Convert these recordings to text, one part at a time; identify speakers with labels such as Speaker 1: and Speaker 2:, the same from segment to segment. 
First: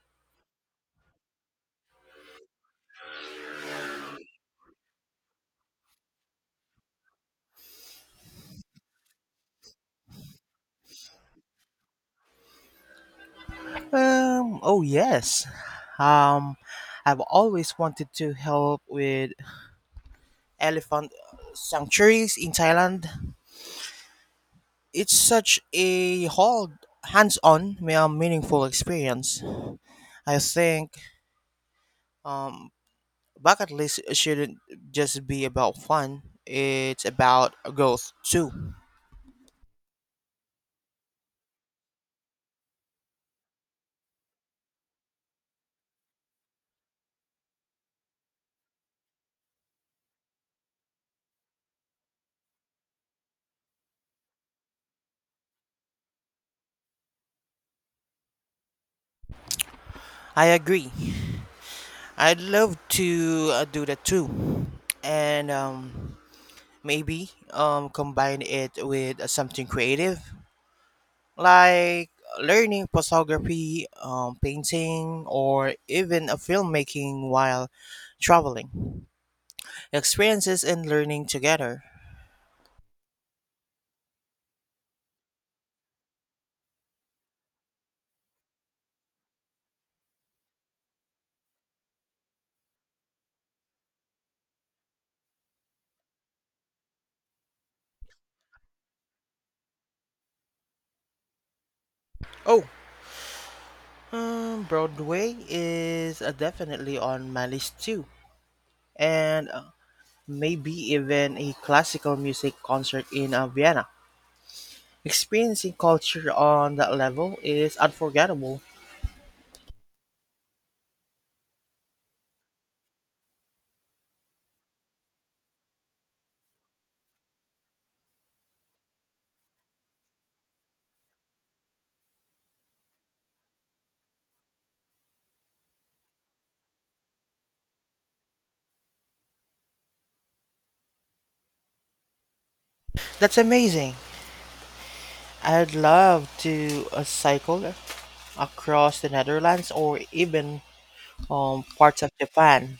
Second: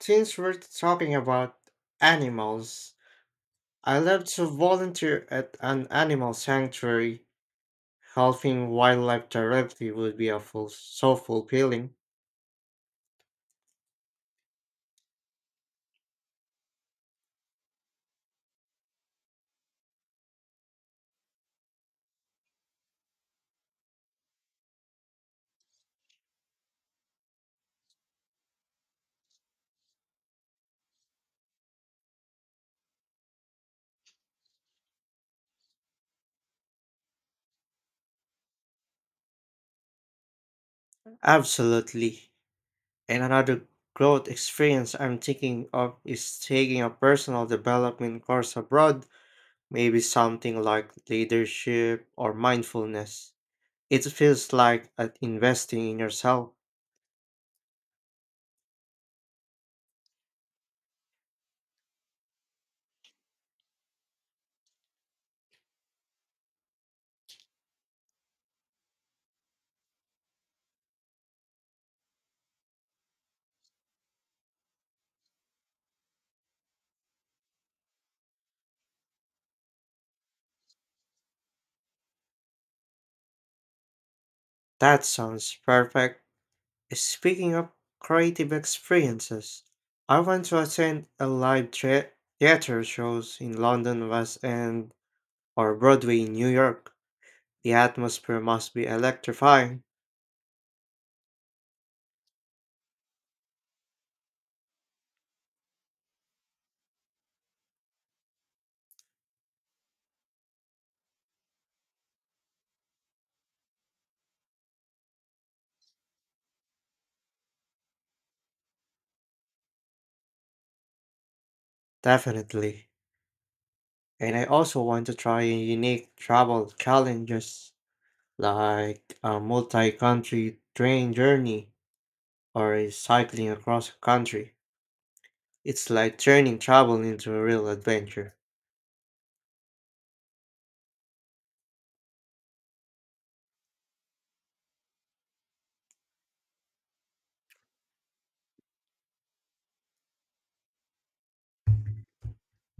Speaker 1: Since we're talking about animals, I love to volunteer at an animal sanctuary. Helping wildlife directly would be so fulfilling.
Speaker 2: Oh yes. Um, I've always wanted to help with elephant sanctuaries in Thailand. It's such a whole hands-on, meaningful experience. I think um, bucket list shouldn't just be about fun. It's about growth too.
Speaker 1: Absolutely. And another growth experience I'm thinking of is taking a personal development course abroad, maybe something like leadership or mindfulness. It feels like investing in yourself.
Speaker 2: I agree. I'd love to do that too, and maybe combine it with something creative like learning photography, painting, or even a filmmaking while traveling. Experiences and learning together.
Speaker 1: That sounds perfect. Speaking of creative experiences, I went to attend a live theater shows in London West End or Broadway in New York. The atmosphere must be electrifying,
Speaker 2: Oh, Broadway is definitely on my list too, and maybe even a classical music concert in Vienna. Experiencing culture on that level is unforgettable.
Speaker 1: definitely. And I also want to try unique travel challenges like a multi-country train journey or a cycling across a country. It's like turning travel into a real adventure.
Speaker 2: That's amazing. I'd love to cycle across the Netherlands or even parts of Japan.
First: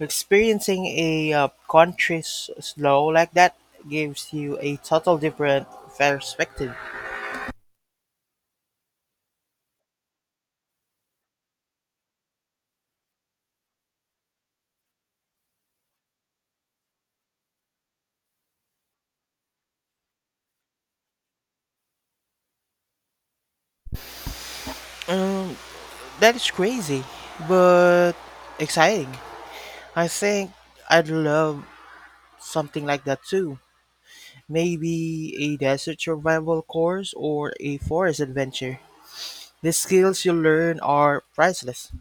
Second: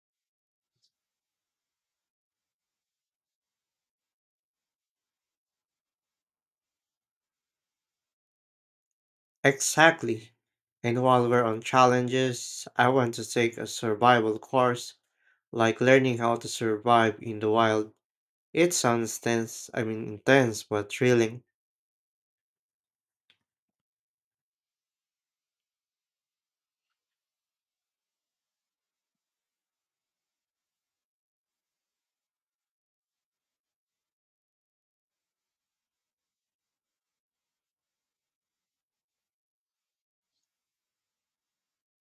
Speaker 2: Experiencing a country's slow like that gives you a total different perspective.
Speaker 1: Exactly. And while we're on challenges, I want to take a survival course, like learning how to survive in the wild. It sounds tense, I mean intense, but thrilling
Speaker 2: That is crazy, but exciting. I think I'd love something like that too. Maybe a desert survival course or a forest adventure. The skills you learn are priceless.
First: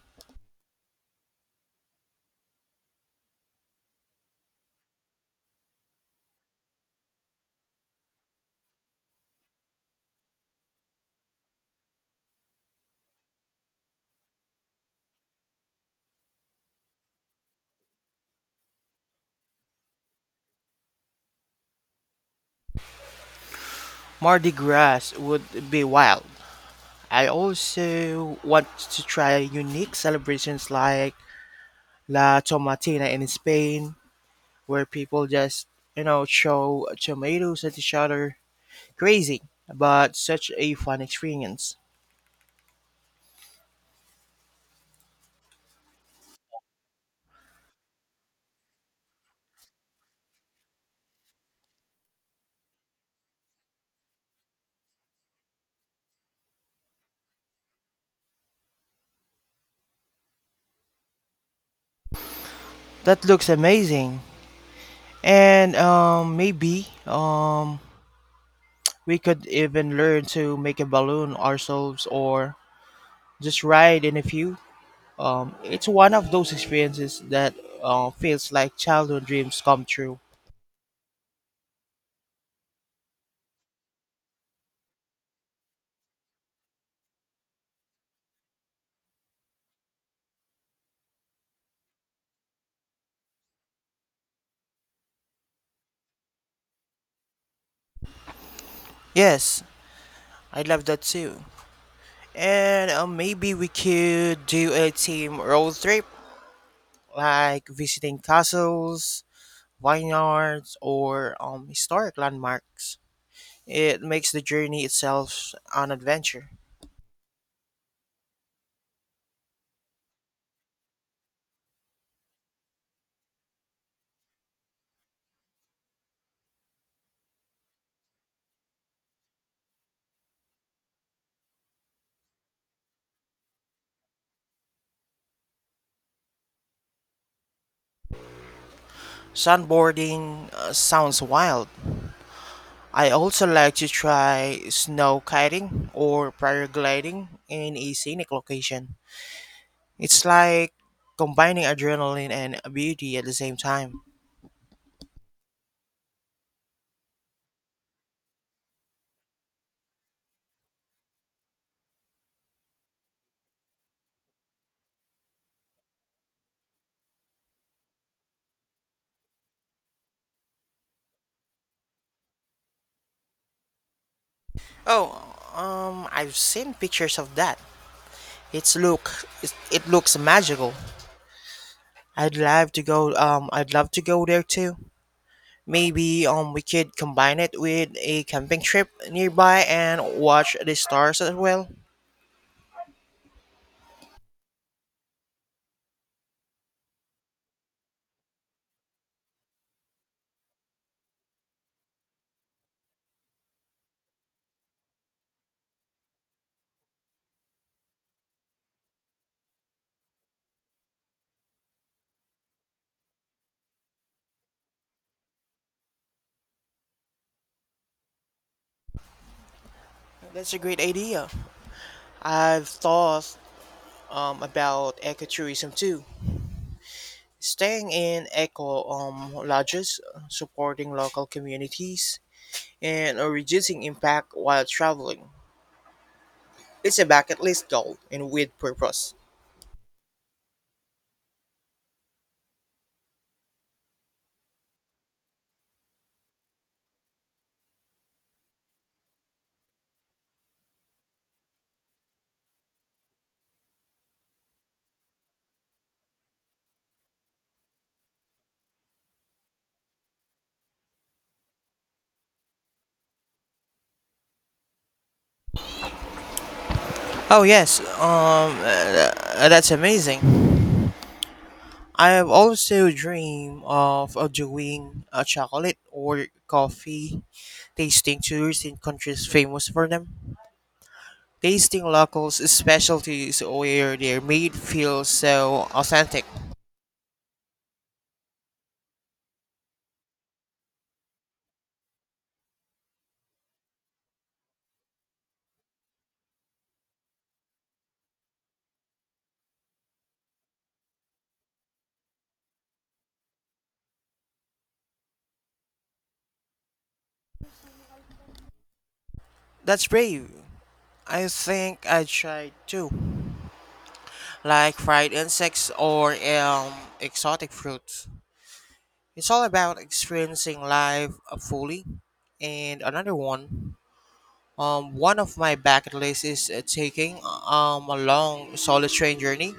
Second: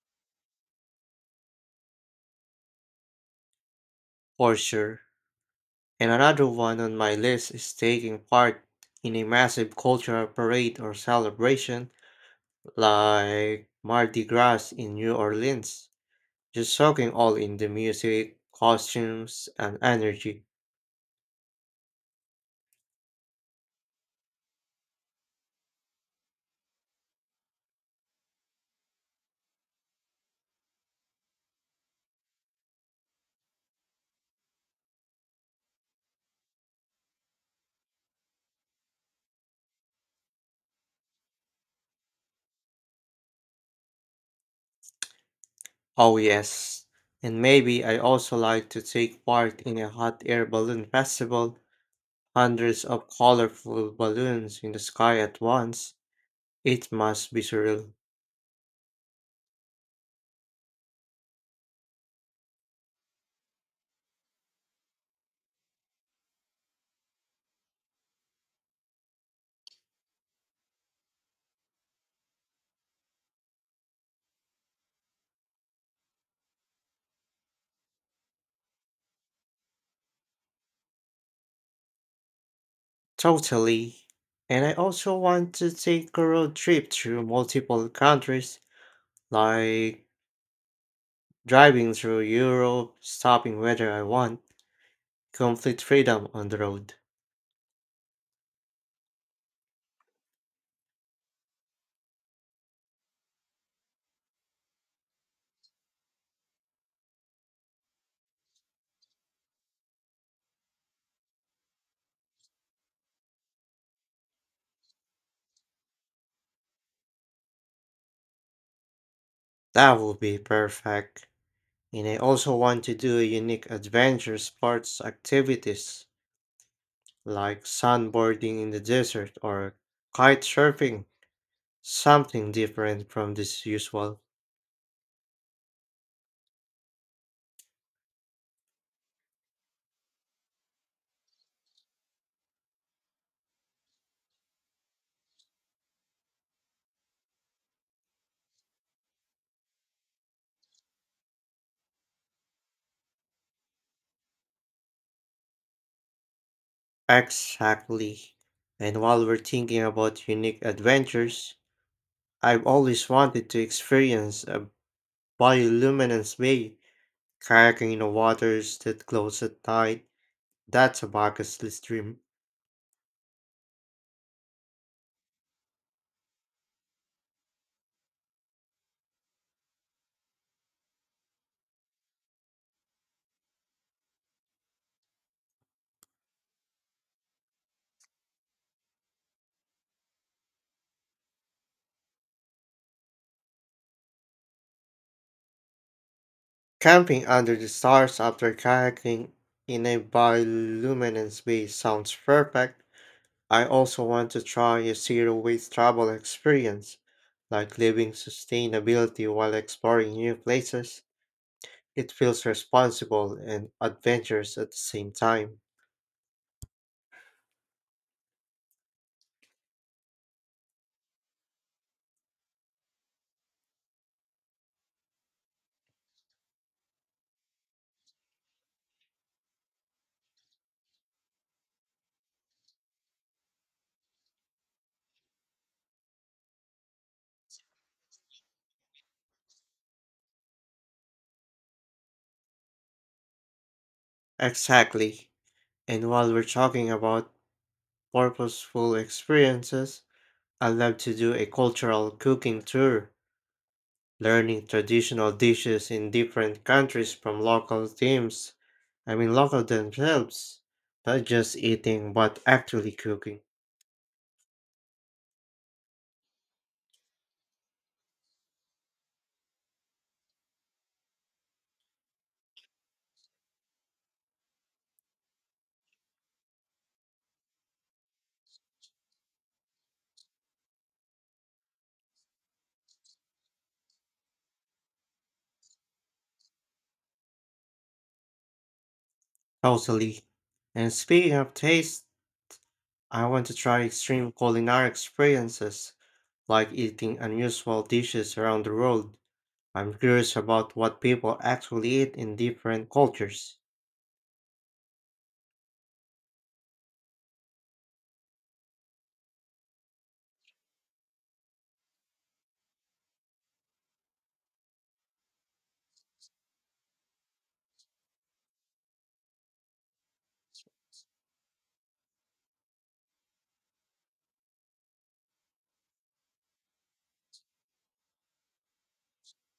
Speaker 1: for sure. And another one on my list is taking part in a massive cultural parade or celebration like Mardi Gras in New Orleans. Just soaking all in the music, costumes, and energy.
Speaker 2: Mardi Gras would be wild. I also want to try unique celebrations like La Tomatina in Spain, where people just, throw tomatoes at each other. Crazy, but such a fun experience.
Speaker 1: Oh, yes. And maybe I also like to take part in a hot air balloon festival, hundreds of colorful balloons in the sky at once. It must be surreal.
Speaker 2: That looks amazing. And maybe we could even learn to make a balloon ourselves or just ride in a few. It's one of those experiences that feels like childhood dreams come true.
Speaker 1: Totally. And I also want to take a road trip through multiple countries, like driving through Europe, stopping whether I want, complete freedom on the road.
Speaker 2: Yes, I love that too. And maybe we could do a team road trip, like visiting castles, vineyards, or historic landmarks. It makes the journey itself an adventure.
Speaker 1: That would be perfect. And I also want to do unique adventure sports activities like sandboarding in the desert or kite surfing, something different from this usual.
Speaker 2: Sunboarding sounds wild. I also like to try snow kiting or paragliding in a scenic location. It's like combining adrenaline and beauty at the same time.
Speaker 1: Exactly. And while we're thinking about unique adventures, I've always wanted to experience a bioluminescence bay, kayaking in the waters that close at night. That's a bucket list dream.
Speaker 2: Oh, I've seen pictures of that. It's look, it looks magical. I'd love to go there too. Maybe we could combine it with a camping trip nearby and watch the stars as well.
Speaker 1: Camping under the stars after kayaking in a bioluminescence bay sounds perfect. I also want to try a zero waste travel experience, like living sustainability while exploring new places. It feels responsible and adventurous at the same time.
Speaker 2: That's a great idea. I've thought about ecotourism too. Staying in eco lodges, supporting local communities, and a reducing impact while traveling. It's a bucket list goal and with purpose.
Speaker 1: Exactly. And while we're talking about purposeful experiences, I love to do a cultural cooking tour, learning traditional dishes in different countries from local teams. I mean, local themselves, not just eating, but actually cooking.
Speaker 2: Oh yes, that's amazing. I have also dreamed of doing a chocolate or coffee tasting tours in countries famous for them. Tasting locals specialties where they're made feel so authentic.
Speaker 1: Totally. And speaking of taste, I want to try extreme culinary experiences, like eating unusual dishes around the world. I'm curious about what people actually eat in different cultures.
Speaker 2: That's brave. I think I tried too, like fried insects or exotic fruits. It's all about experiencing life fully. And another one, one of my bucket lists is taking a long solo train journey.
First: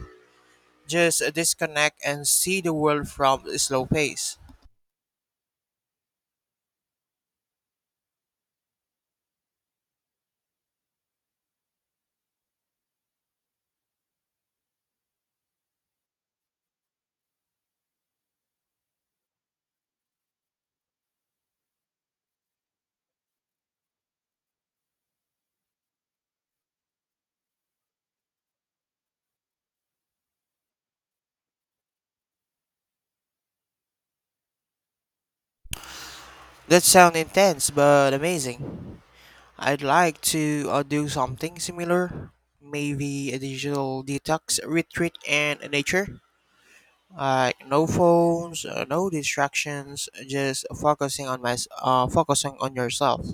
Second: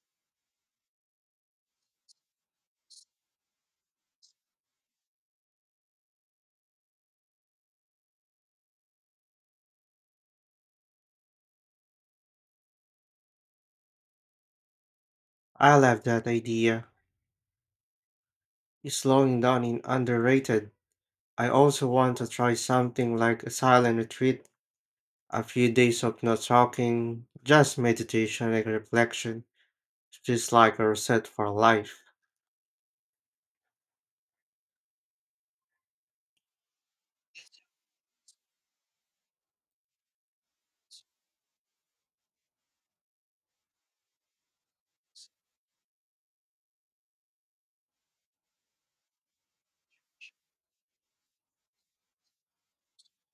Speaker 2: Just disconnect and see the world from a slow pace.
Speaker 1: I love that idea. Slowing down is underrated. I also want to try something like a silent retreat, a few days of not talking, just meditation and reflection, just like a reset for life.
Speaker 2: That sounds intense but amazing. I'd like to do something similar, maybe a digital detox retreat in nature. Like no phones, no distractions, just focusing on my focusing on yourself.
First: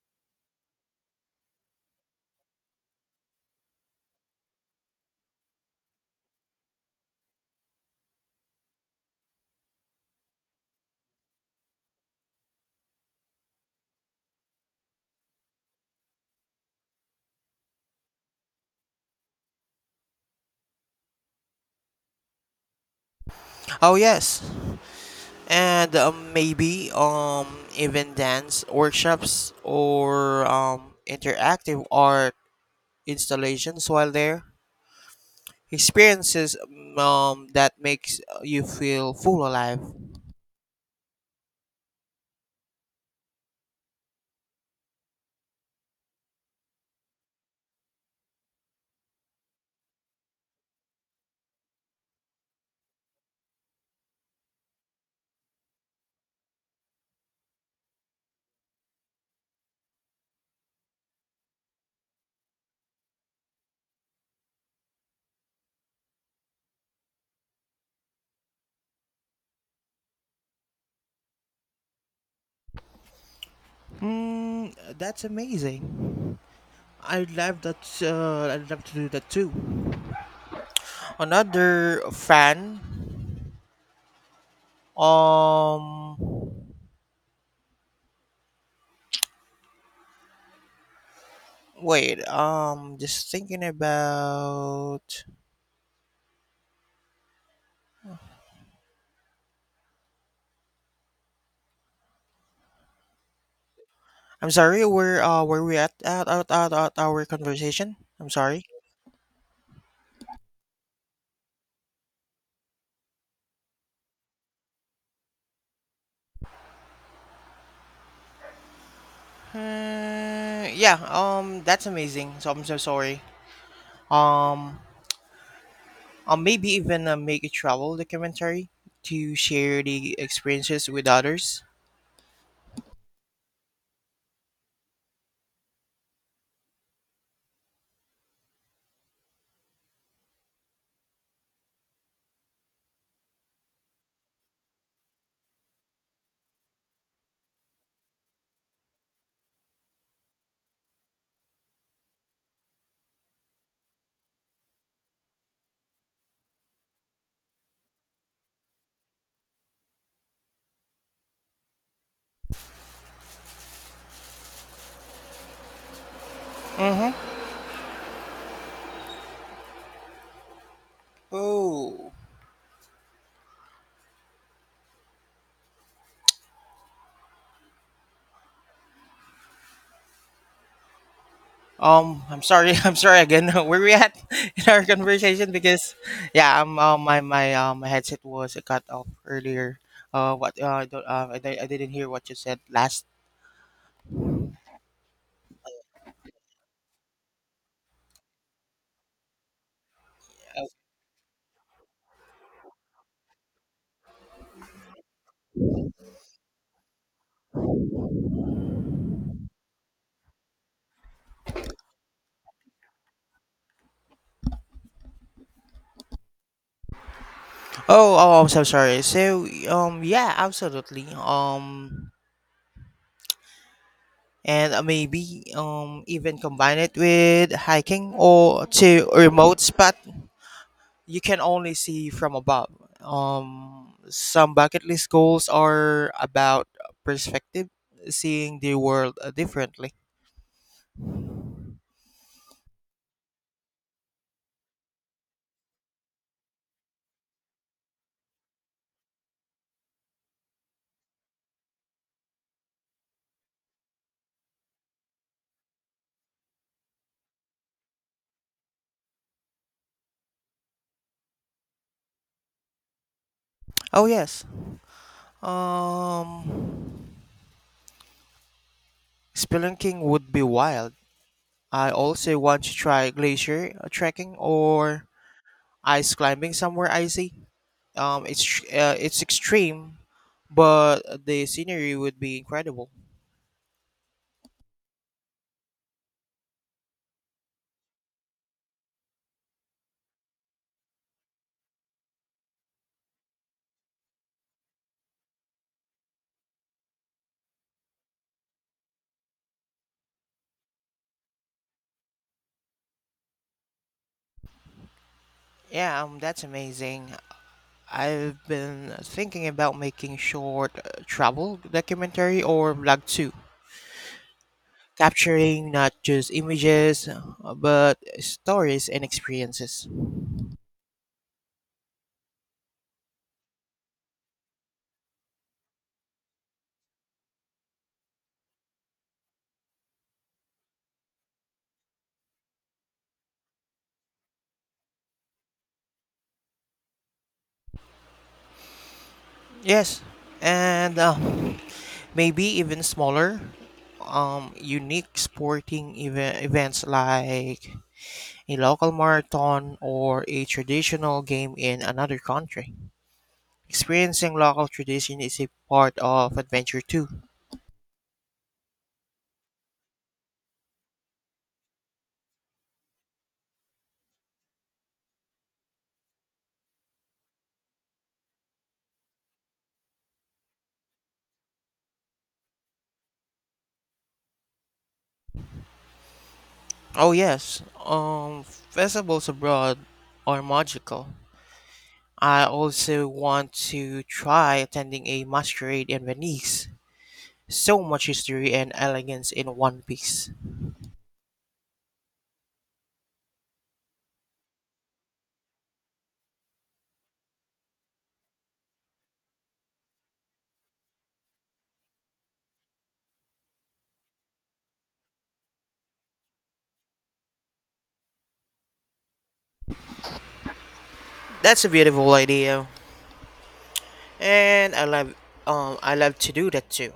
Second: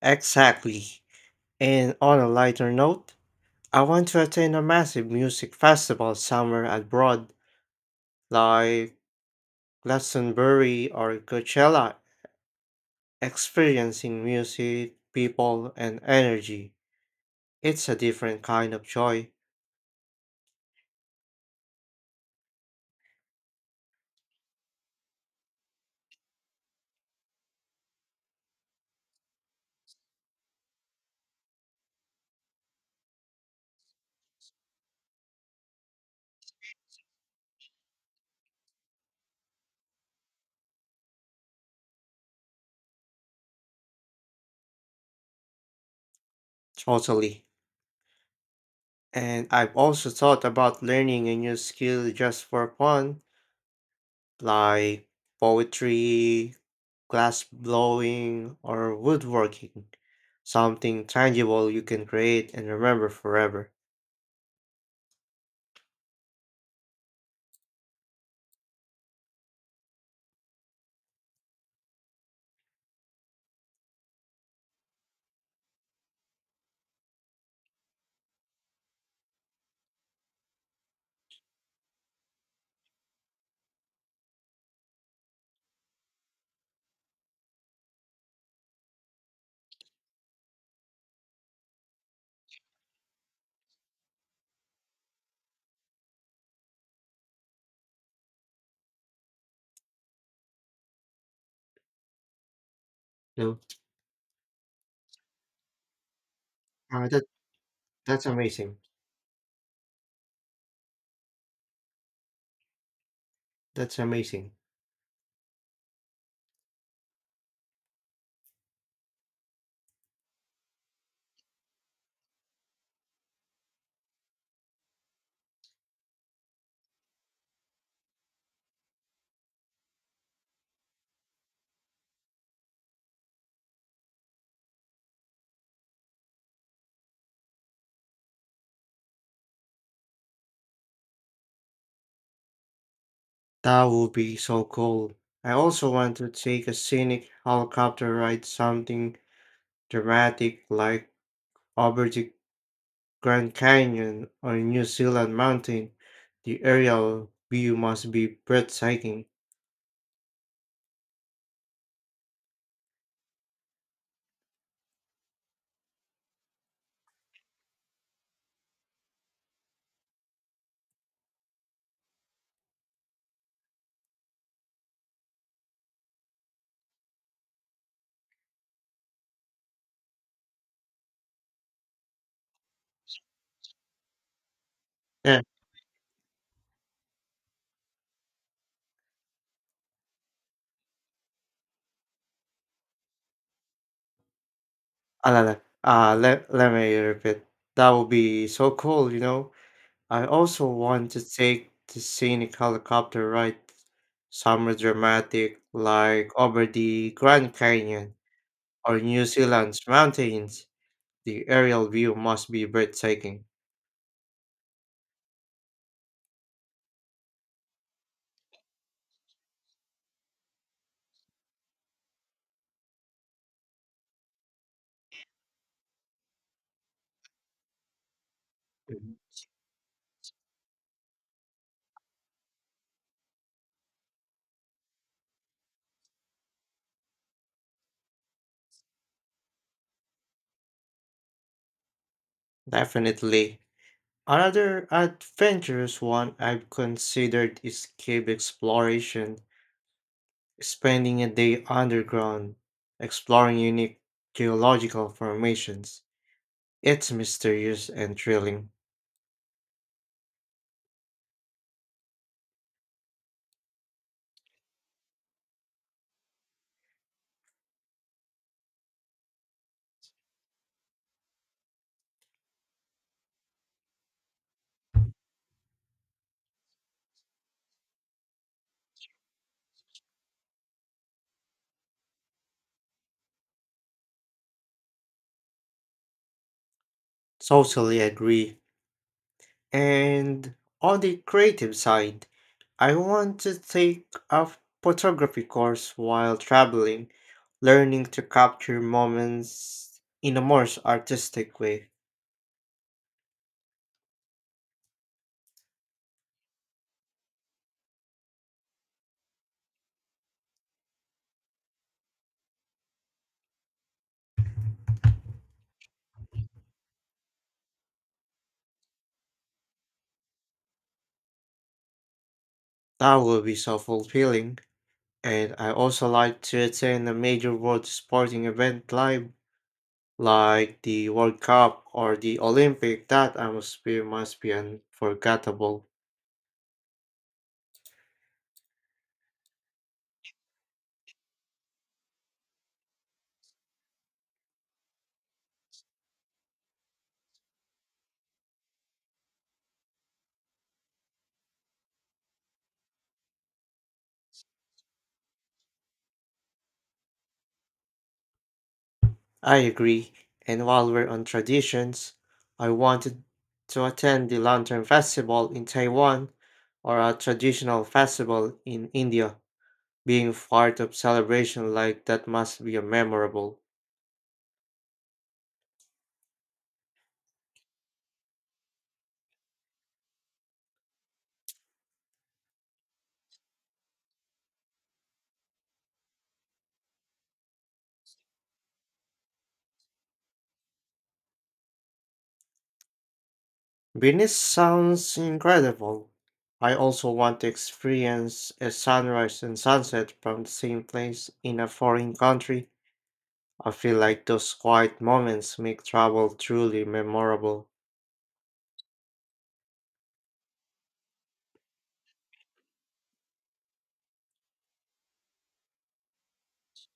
Speaker 1: Exactly. And on a lighter note, I want to attend a massive music festival somewhere abroad, like Glastonbury or Coachella, experiencing music, people, and energy. It's a different kind of joy,
Speaker 2: Oh yes, and maybe even dance workshops or interactive art installations while there. Experiences that makes you feel full alive.
Speaker 1: totally. And I've also thought about learning a new skill just for fun, like poetry, glass blowing, or woodworking. Something tangible you can create and remember forever.
Speaker 2: Mm, that's amazing. I'd love to do that too. Another fan. Um, Wait. Just thinking about.
Speaker 1: No,
Speaker 2: I'm sorry, where we at
Speaker 1: uh, that
Speaker 2: our conversation?
Speaker 1: that's
Speaker 2: I'm sorry.
Speaker 1: amazing. That's amazing.
Speaker 2: Yeah, that's amazing. So I'm so sorry. Um I'll maybe even make a travel documentary to share the experiences with others.
Speaker 1: That would be so cool. I also want to take a scenic helicopter ride, something dramatic like over the Grand Canyon or New Zealand mountain. The aerial view must be breathtaking.
Speaker 2: Mm-hmm. Oh. I'm sorry, I'm sorry again. Where we at in our
Speaker 1: Yeah,
Speaker 2: conversation because yeah, my my headset was cut off earlier. What I don't I didn't hear what you said last.
Speaker 1: ah, la, la, let me repeat. That would be so cool, you know. I also want to take the scenic helicopter ride, somewhere dramatic like over the Grand Canyon or New Zealand's mountains, the aerial view must be breathtaking.
Speaker 2: Oh, oh, I'm so sorry. So, yeah, absolutely. And maybe even combine it with hiking or to
Speaker 1: Mhm.
Speaker 2: a remote spot you can only see from above. Some bucket list goals are about perspective, seeing the world differently.
Speaker 1: Definitely. Another adventurous one I've considered is cave exploration, spending a day underground, exploring unique geological formations. It's mysterious and thrilling.
Speaker 2: Oh yes. Um, Spelunking would be wild. I also want to try glacier trekking or ice climbing somewhere icy. Um, it's it's extreme, but the scenery would be incredible.
Speaker 1: Totally agree. And on the creative side, I want to take a photography course while traveling, learning to capture moments in a more artistic way.
Speaker 2: Yeah, that's amazing. I've been thinking about making short travel documentary or vlog too, capturing not just images but stories and experiences.
Speaker 1: That will be so fulfilling. And I also like to attend a major world sporting event live, like the World Cup or the Olympic. That atmosphere must be unforgettable.
Speaker 2: Yes, and maybe even smaller, unique sporting event events like a local marathon, or a traditional game in another country. Experiencing local tradition is a part of adventure too.
Speaker 1: I agree. And while we're on traditions, I wanted to attend the Lantern Festival in Taiwan or a traditional festival in India. Being part of celebration like that must be a memorable.
Speaker 2: Oh yes, festivals abroad are magical. I also want to try attending a masquerade in Venice. So much history and elegance in one piece.
Speaker 1: Venice sounds incredible. I also want to experience a sunrise and sunset from the same place in a foreign country. I feel like those quiet moments make travel truly memorable.
Speaker 2: That's a beautiful idea, and I love to do that too.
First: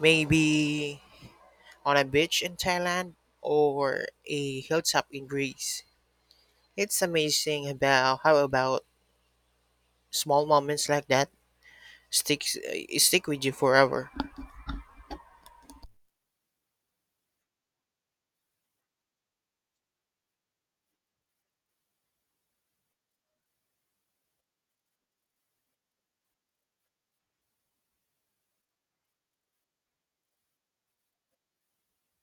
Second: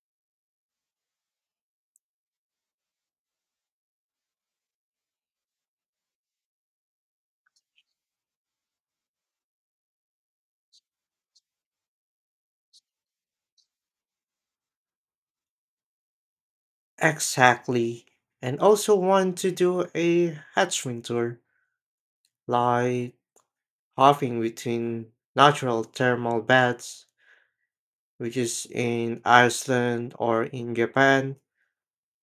Speaker 2: Maybe on a beach in Thailand or a hilltop in Greece. It's amazing about how about small moments like that stick with you forever.
Speaker 1: Exactly. And also want to do a hatchling tour, like hopping between natural thermal baths, which is in Iceland or in Japan,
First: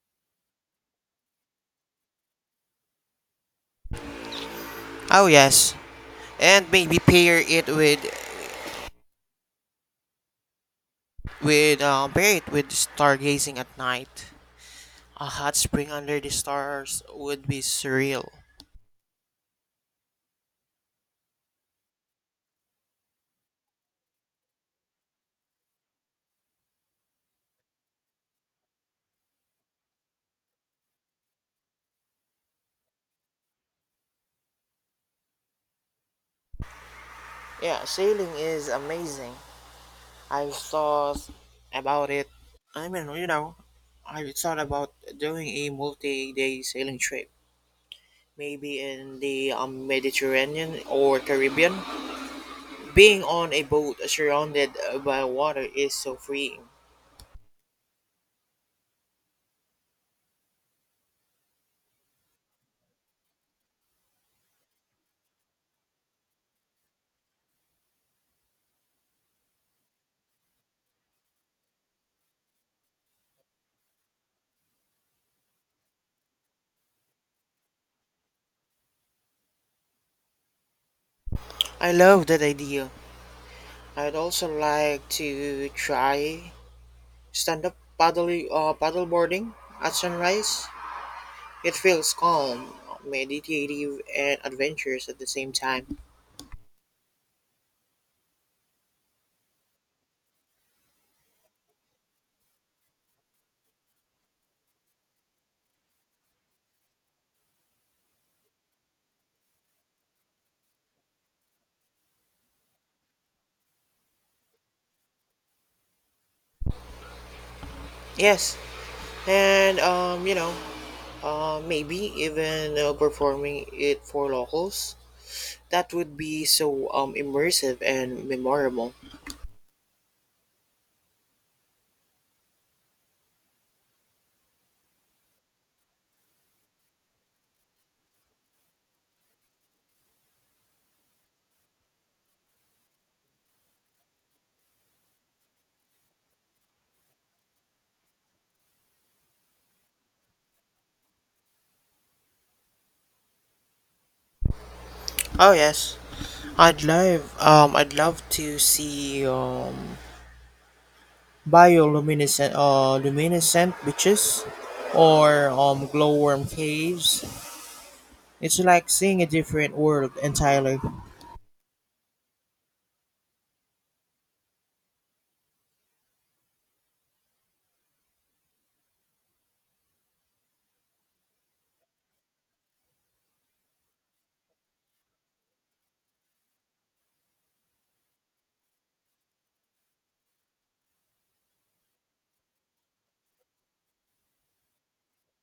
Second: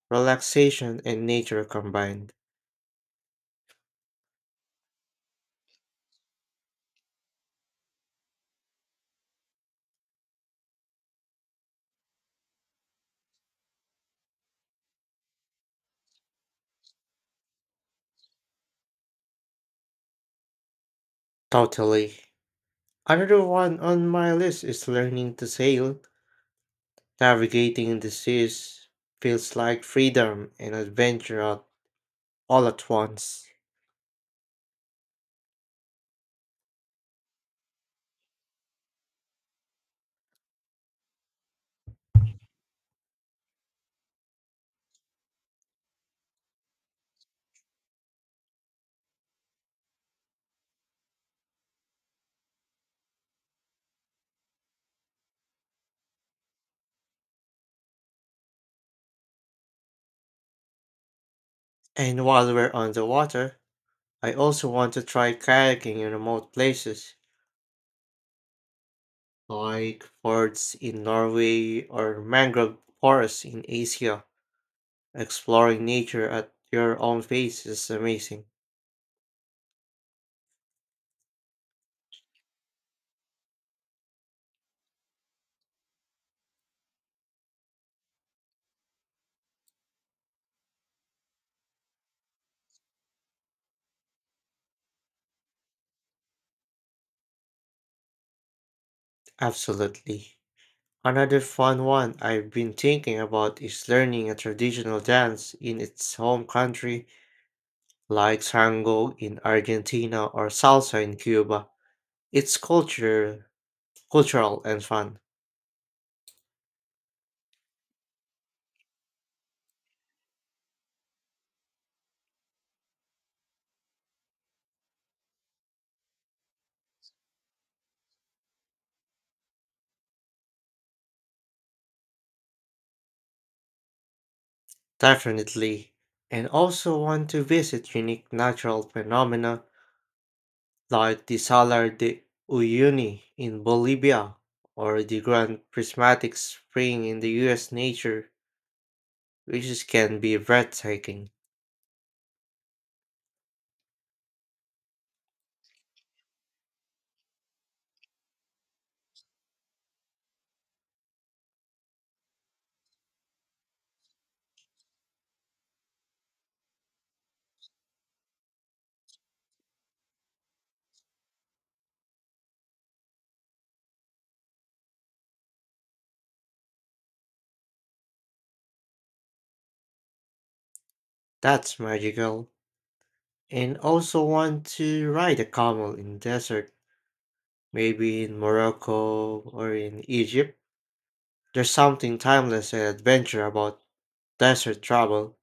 Speaker 1: relaxation and nature combined.
Speaker 2: Oh yes, and maybe pair it with pair it with stargazing at night. A hot spring under the stars would be surreal.
Speaker 1: Totally. Another one on my list is learning to sail. Navigating the seas feels like freedom and all at once.
Speaker 2: Yeah, sailing is amazing. I've thought about it. I mean, you know, I've thought about doing a multi-day sailing trip. Maybe in the Mediterranean or Caribbean. Being on a boat surrounded by water is so freeing.
Speaker 1: And while we're on the water, I also want to try kayaking in remote places, like forts in Norway or mangrove forests in Asia. Exploring nature at your own pace is amazing.
Speaker 2: I love that idea. I'd also like to try paddleboarding at sunrise. It feels calm, meditative, and adventurous at the same time.
Speaker 1: Absolutely. Another fun one I've been thinking about is learning a traditional dance in its home country, like tango in Argentina or salsa in Cuba. It's cultural and fun.
Speaker 2: Yes, and maybe even performing it for locals. That would be so immersive and memorable.
Speaker 1: Definitely. And also want to visit unique natural phenomena like the Salar de Uyuni in Bolivia or the Grand Prismatic Spring in the US nature, which can be breathtaking.
Speaker 2: Oh yes, I'd love to see bioluminescent luminescent beaches or glowworm caves. It's like seeing a different world entirely.
Speaker 1: That's magical. And also want to ride a camel in desert, maybe in Morocco or in Egypt. There's something timeless and adventure about desert travel.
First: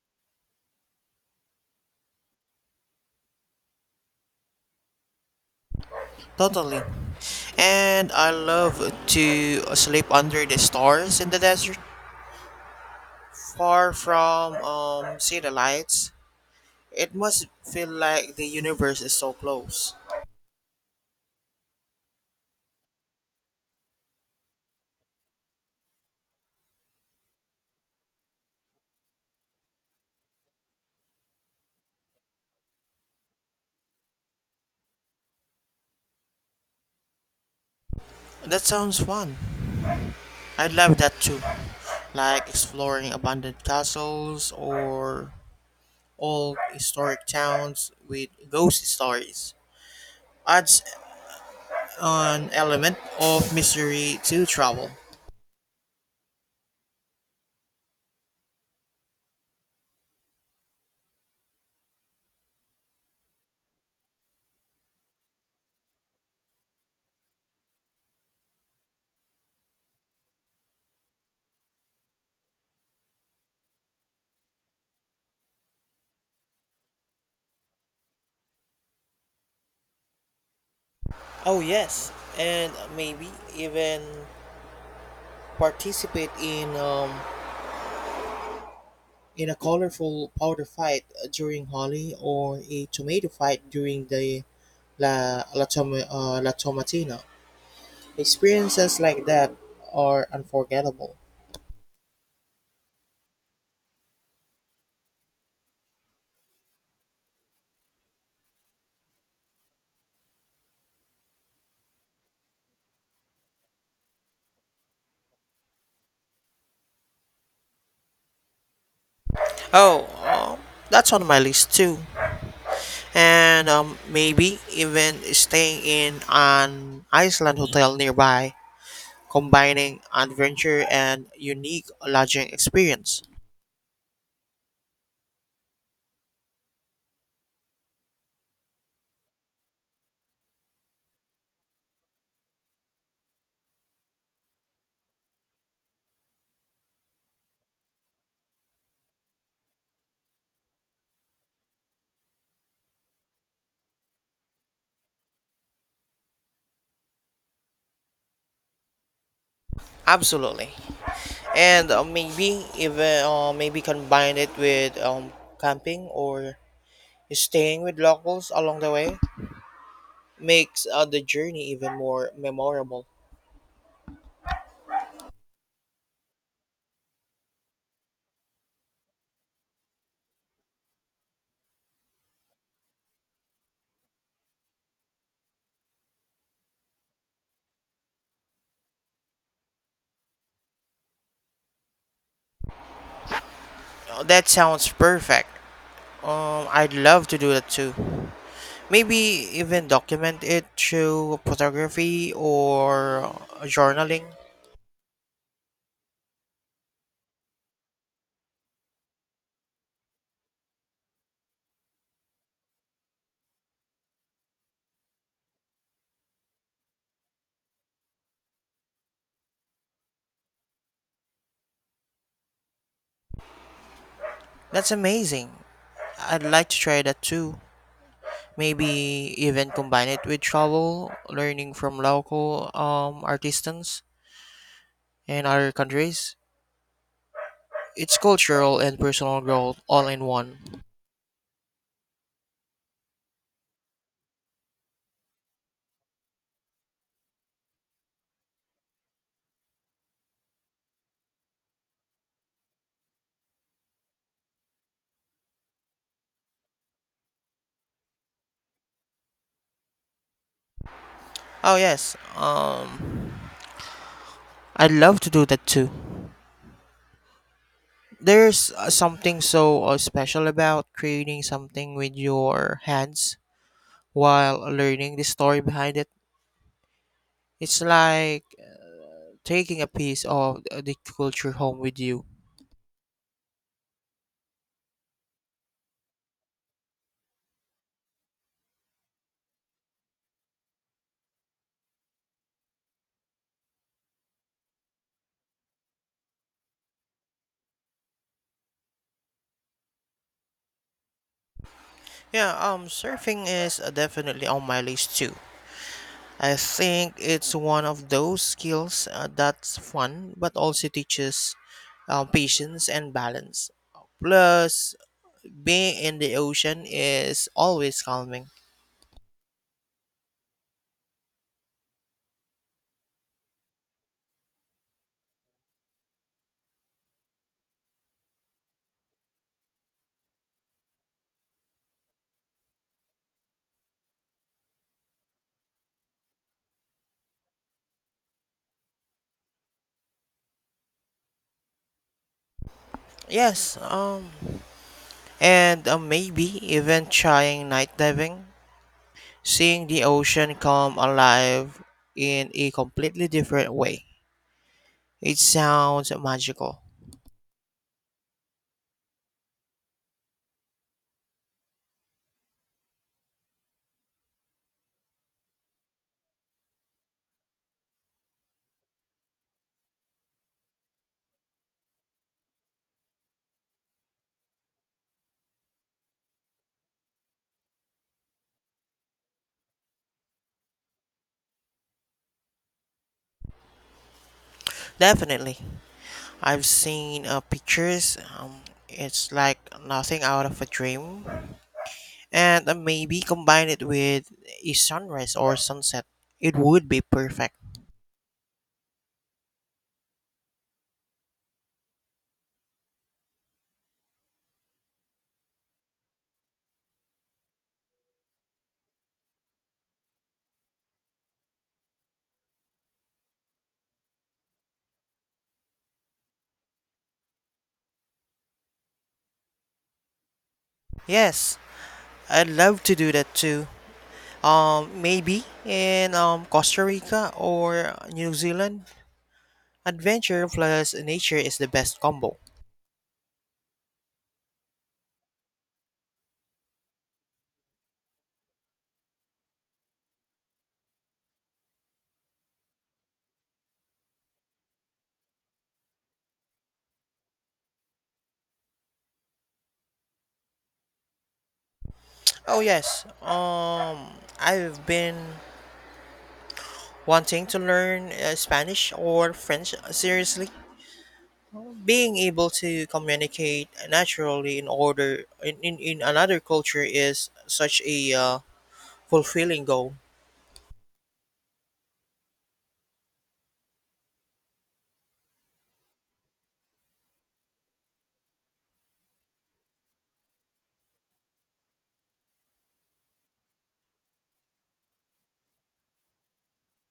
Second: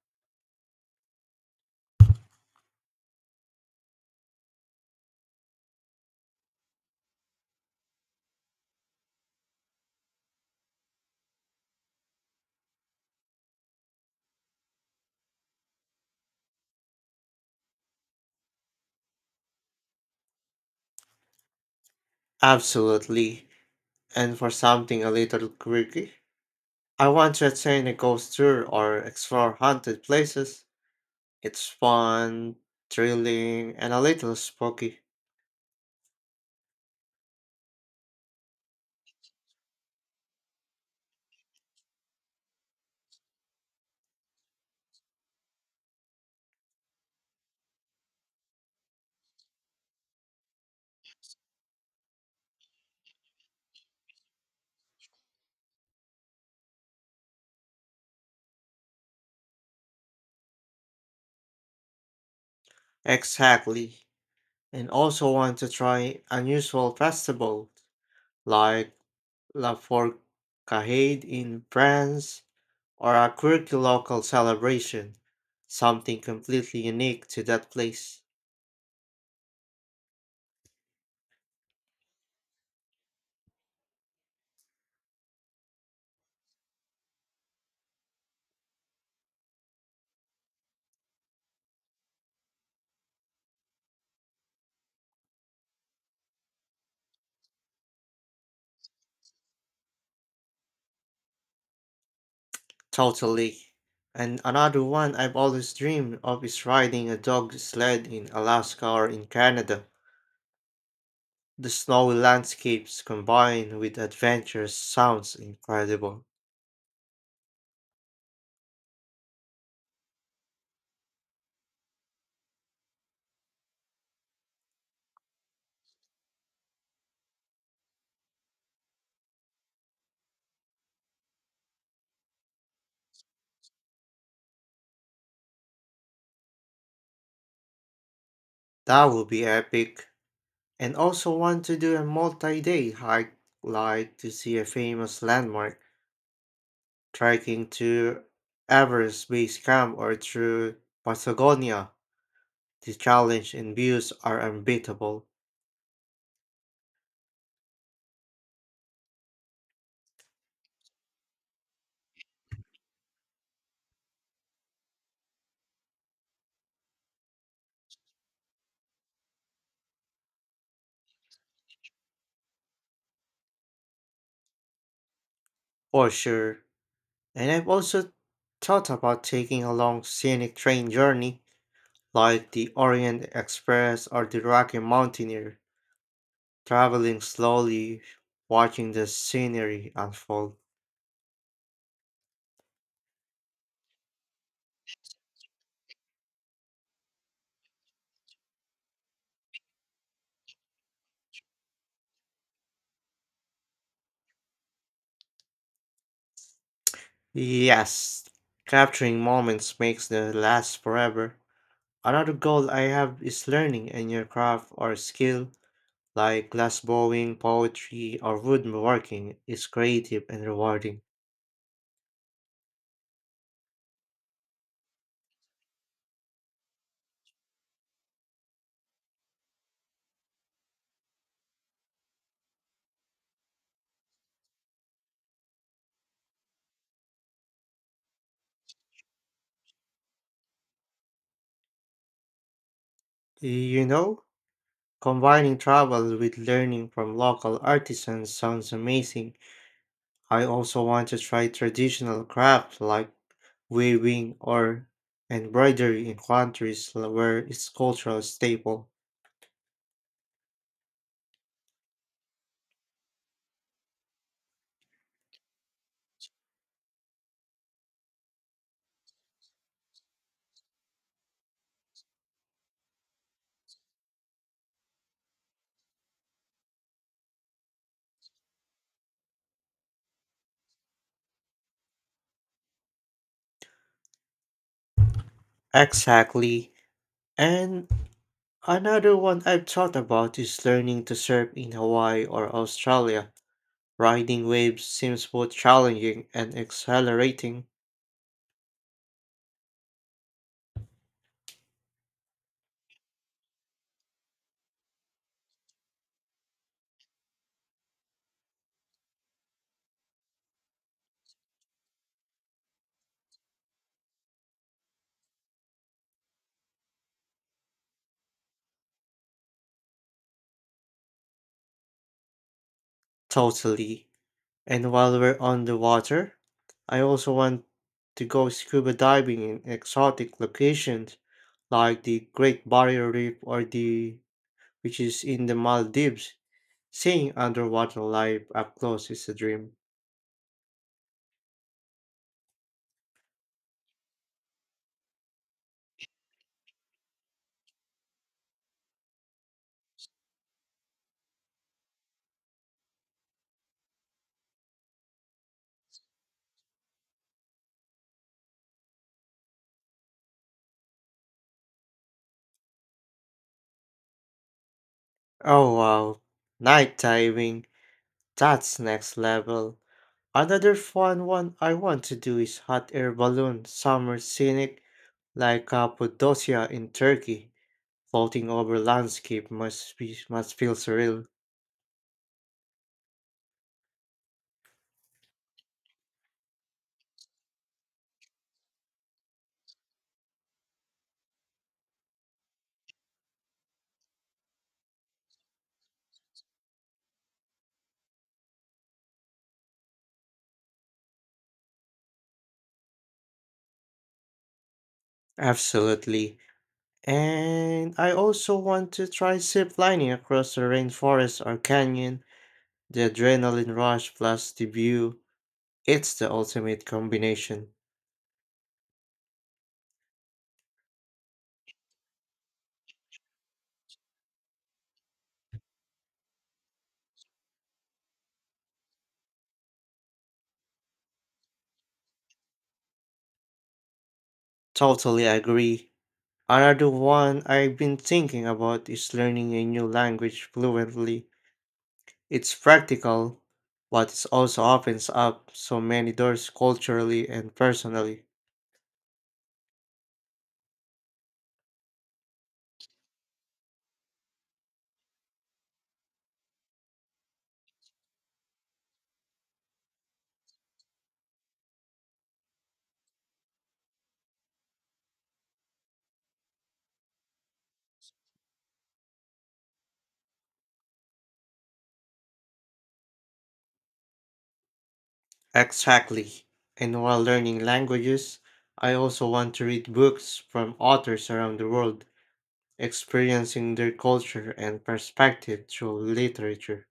Speaker 2: Totally. And I love to sleep under the stars in the desert, far from city lights. It must feel like the universe is so close.
Speaker 1: Absolutely. And for something a little quirky, I want to attend a ghost tour or explore haunted places. It's fun, thrilling, and a little spooky.
Speaker 2: That sounds fun. I'd love that too. Like exploring abandoned castles or old historic towns with ghost stories. Adds an element of mystery to travel.
Speaker 1: Exactly. And also want to try unusual festival like La Forcade in France or a quirky local celebration. Something completely unique to that place.
Speaker 2: Oh yes, and maybe even participate in in a colorful powder fight during Holi or a tomato fight during the La Tomatina. Experiences like that are unforgettable.
Speaker 1: Totally. And another one I've always dreamed of is riding a dog sled in Alaska or in Canada. The snowy landscapes combined with adventures sounds incredible.
Speaker 2: Oh, that's on my list too. And maybe even staying in an Iceland hotel nearby, combining adventure and unique lodging experience.
Speaker 1: That would be epic. And also want to do a multi-day hike like to see a famous landmark, trekking to Everest Base Camp or through Patagonia. The challenge and views are unbeatable,
Speaker 2: Absolutely. And maybe combine it with camping or staying with locals along the way makes the journey even more memorable.
Speaker 1: for sure. And I've also thought about taking a long scenic train journey like the Orient Express or the Rocky Mountaineer, traveling slowly, watching the scenery unfold.
Speaker 2: That sounds perfect. I'd love to do that too. Maybe even document it through photography or journaling.
Speaker 1: Yes, capturing moments makes them last forever. Another goal I have is learning a new craft or skill, like glass blowing, poetry, or woodworking is creative and rewarding.
Speaker 2: That's amazing. I'd like to try that too. Maybe even combine it with travel, learning from local artisans in other countries. It's cultural and personal growth all in one.
Speaker 1: You know, combining travel with learning from local artisans sounds amazing. I also want to try traditional crafts like weaving, or embroidery in countries where it's cultural staple.
Speaker 2: Oh yes, I'd love to do that too. There's something so special about creating something with your hands while learning the story behind it. It's like taking a piece of the culture home with you.
Speaker 1: Exactly. And another one I've thought about is learning to surf in Hawaii or Australia. Riding waves seems both challenging and exhilarating.
Speaker 2: Yeah, surfing is definitely on my list too. I think it's one of those skills that's fun but also teaches patience and balance. Plus, being in the ocean is always calming.
Speaker 1: Totally. And while we're on the water, I also want to go scuba diving in exotic locations like the Great Barrier Reef or the which is in the Maldives. Seeing underwater life up close is a dream.
Speaker 2: Yes, and maybe even trying night diving, seeing the ocean come alive in a completely different way. It sounds magical.
Speaker 1: Oh wow. Night diving. That's next level. Another fun one I want to do is hot air balloon summer scenic like Cappadocia in Turkey. Floating over landscape must be must feel surreal.
Speaker 2: Definitely. I've seen pictures. It's like nothing out of a dream. And maybe combine it with a sunrise or sunset. It would be perfect.
Speaker 1: Absolutely. And I also want to try zip lining across the rainforest or canyon. The adrenaline rush plus the view. It's the ultimate combination.
Speaker 2: Yes, I'd love to do that too. Maybe in Costa Rica or New Zealand. Adventure plus nature is the best combo.
Speaker 1: Totally agree. Another one I've been thinking about is learning a new language fluently. It's practical, but it also opens up so many doors culturally and personally.
Speaker 2: Oh yes. I've been wanting to learn Spanish or French seriously. Being able to communicate naturally in order in another culture is such a fulfilling goal.
Speaker 1: Exactly. And while learning languages, I also want to read books from authors around the world, experiencing their culture and perspective through literature.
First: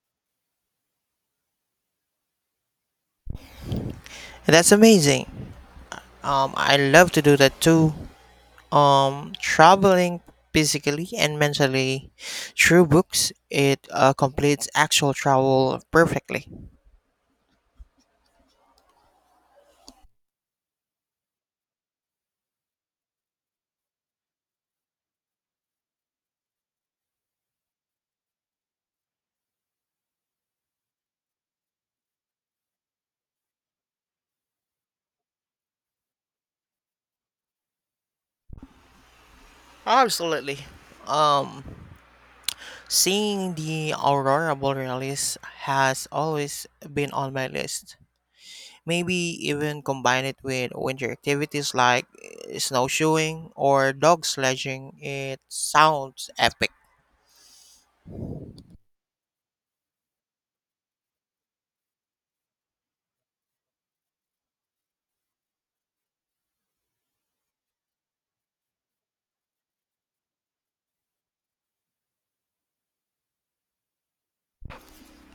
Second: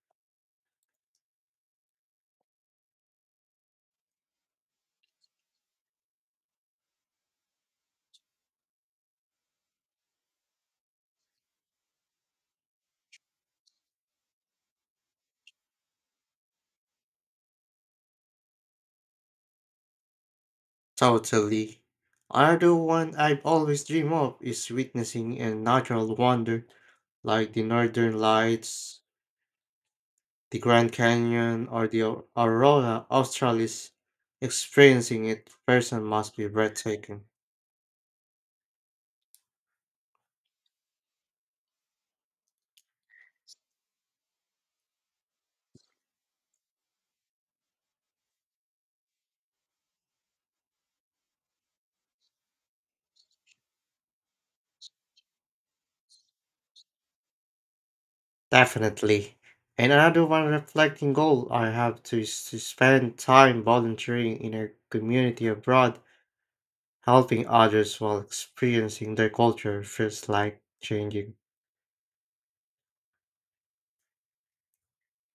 Speaker 2: And that's amazing. I love to do that too. Traveling physically and mentally through books, it completes actual travel perfectly.
Speaker 1: Totally. Another one I've always dreamed of is witnessing a natural wonder like the Northern Lights, the Grand Canyon, or the Aurora Australis. Experiencing it person must be breathtaking.
Speaker 2: Absolutely. Um, Seeing the aurora borealis has always been on my list. Maybe even combine it with winter activities like snowshoeing or dog sledging. It sounds epic.
Speaker 1: Definitely. And another one reflecting goal I have to is to spend time volunteering in a community abroad, helping others while experiencing their culture feels like changing.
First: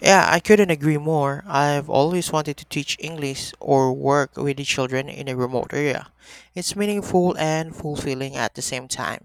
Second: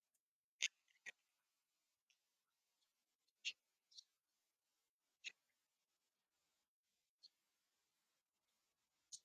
Speaker 2: Yeah, I couldn't agree more. I've always wanted to teach English or work with the children in a remote area. It's meaningful and fulfilling at the same time.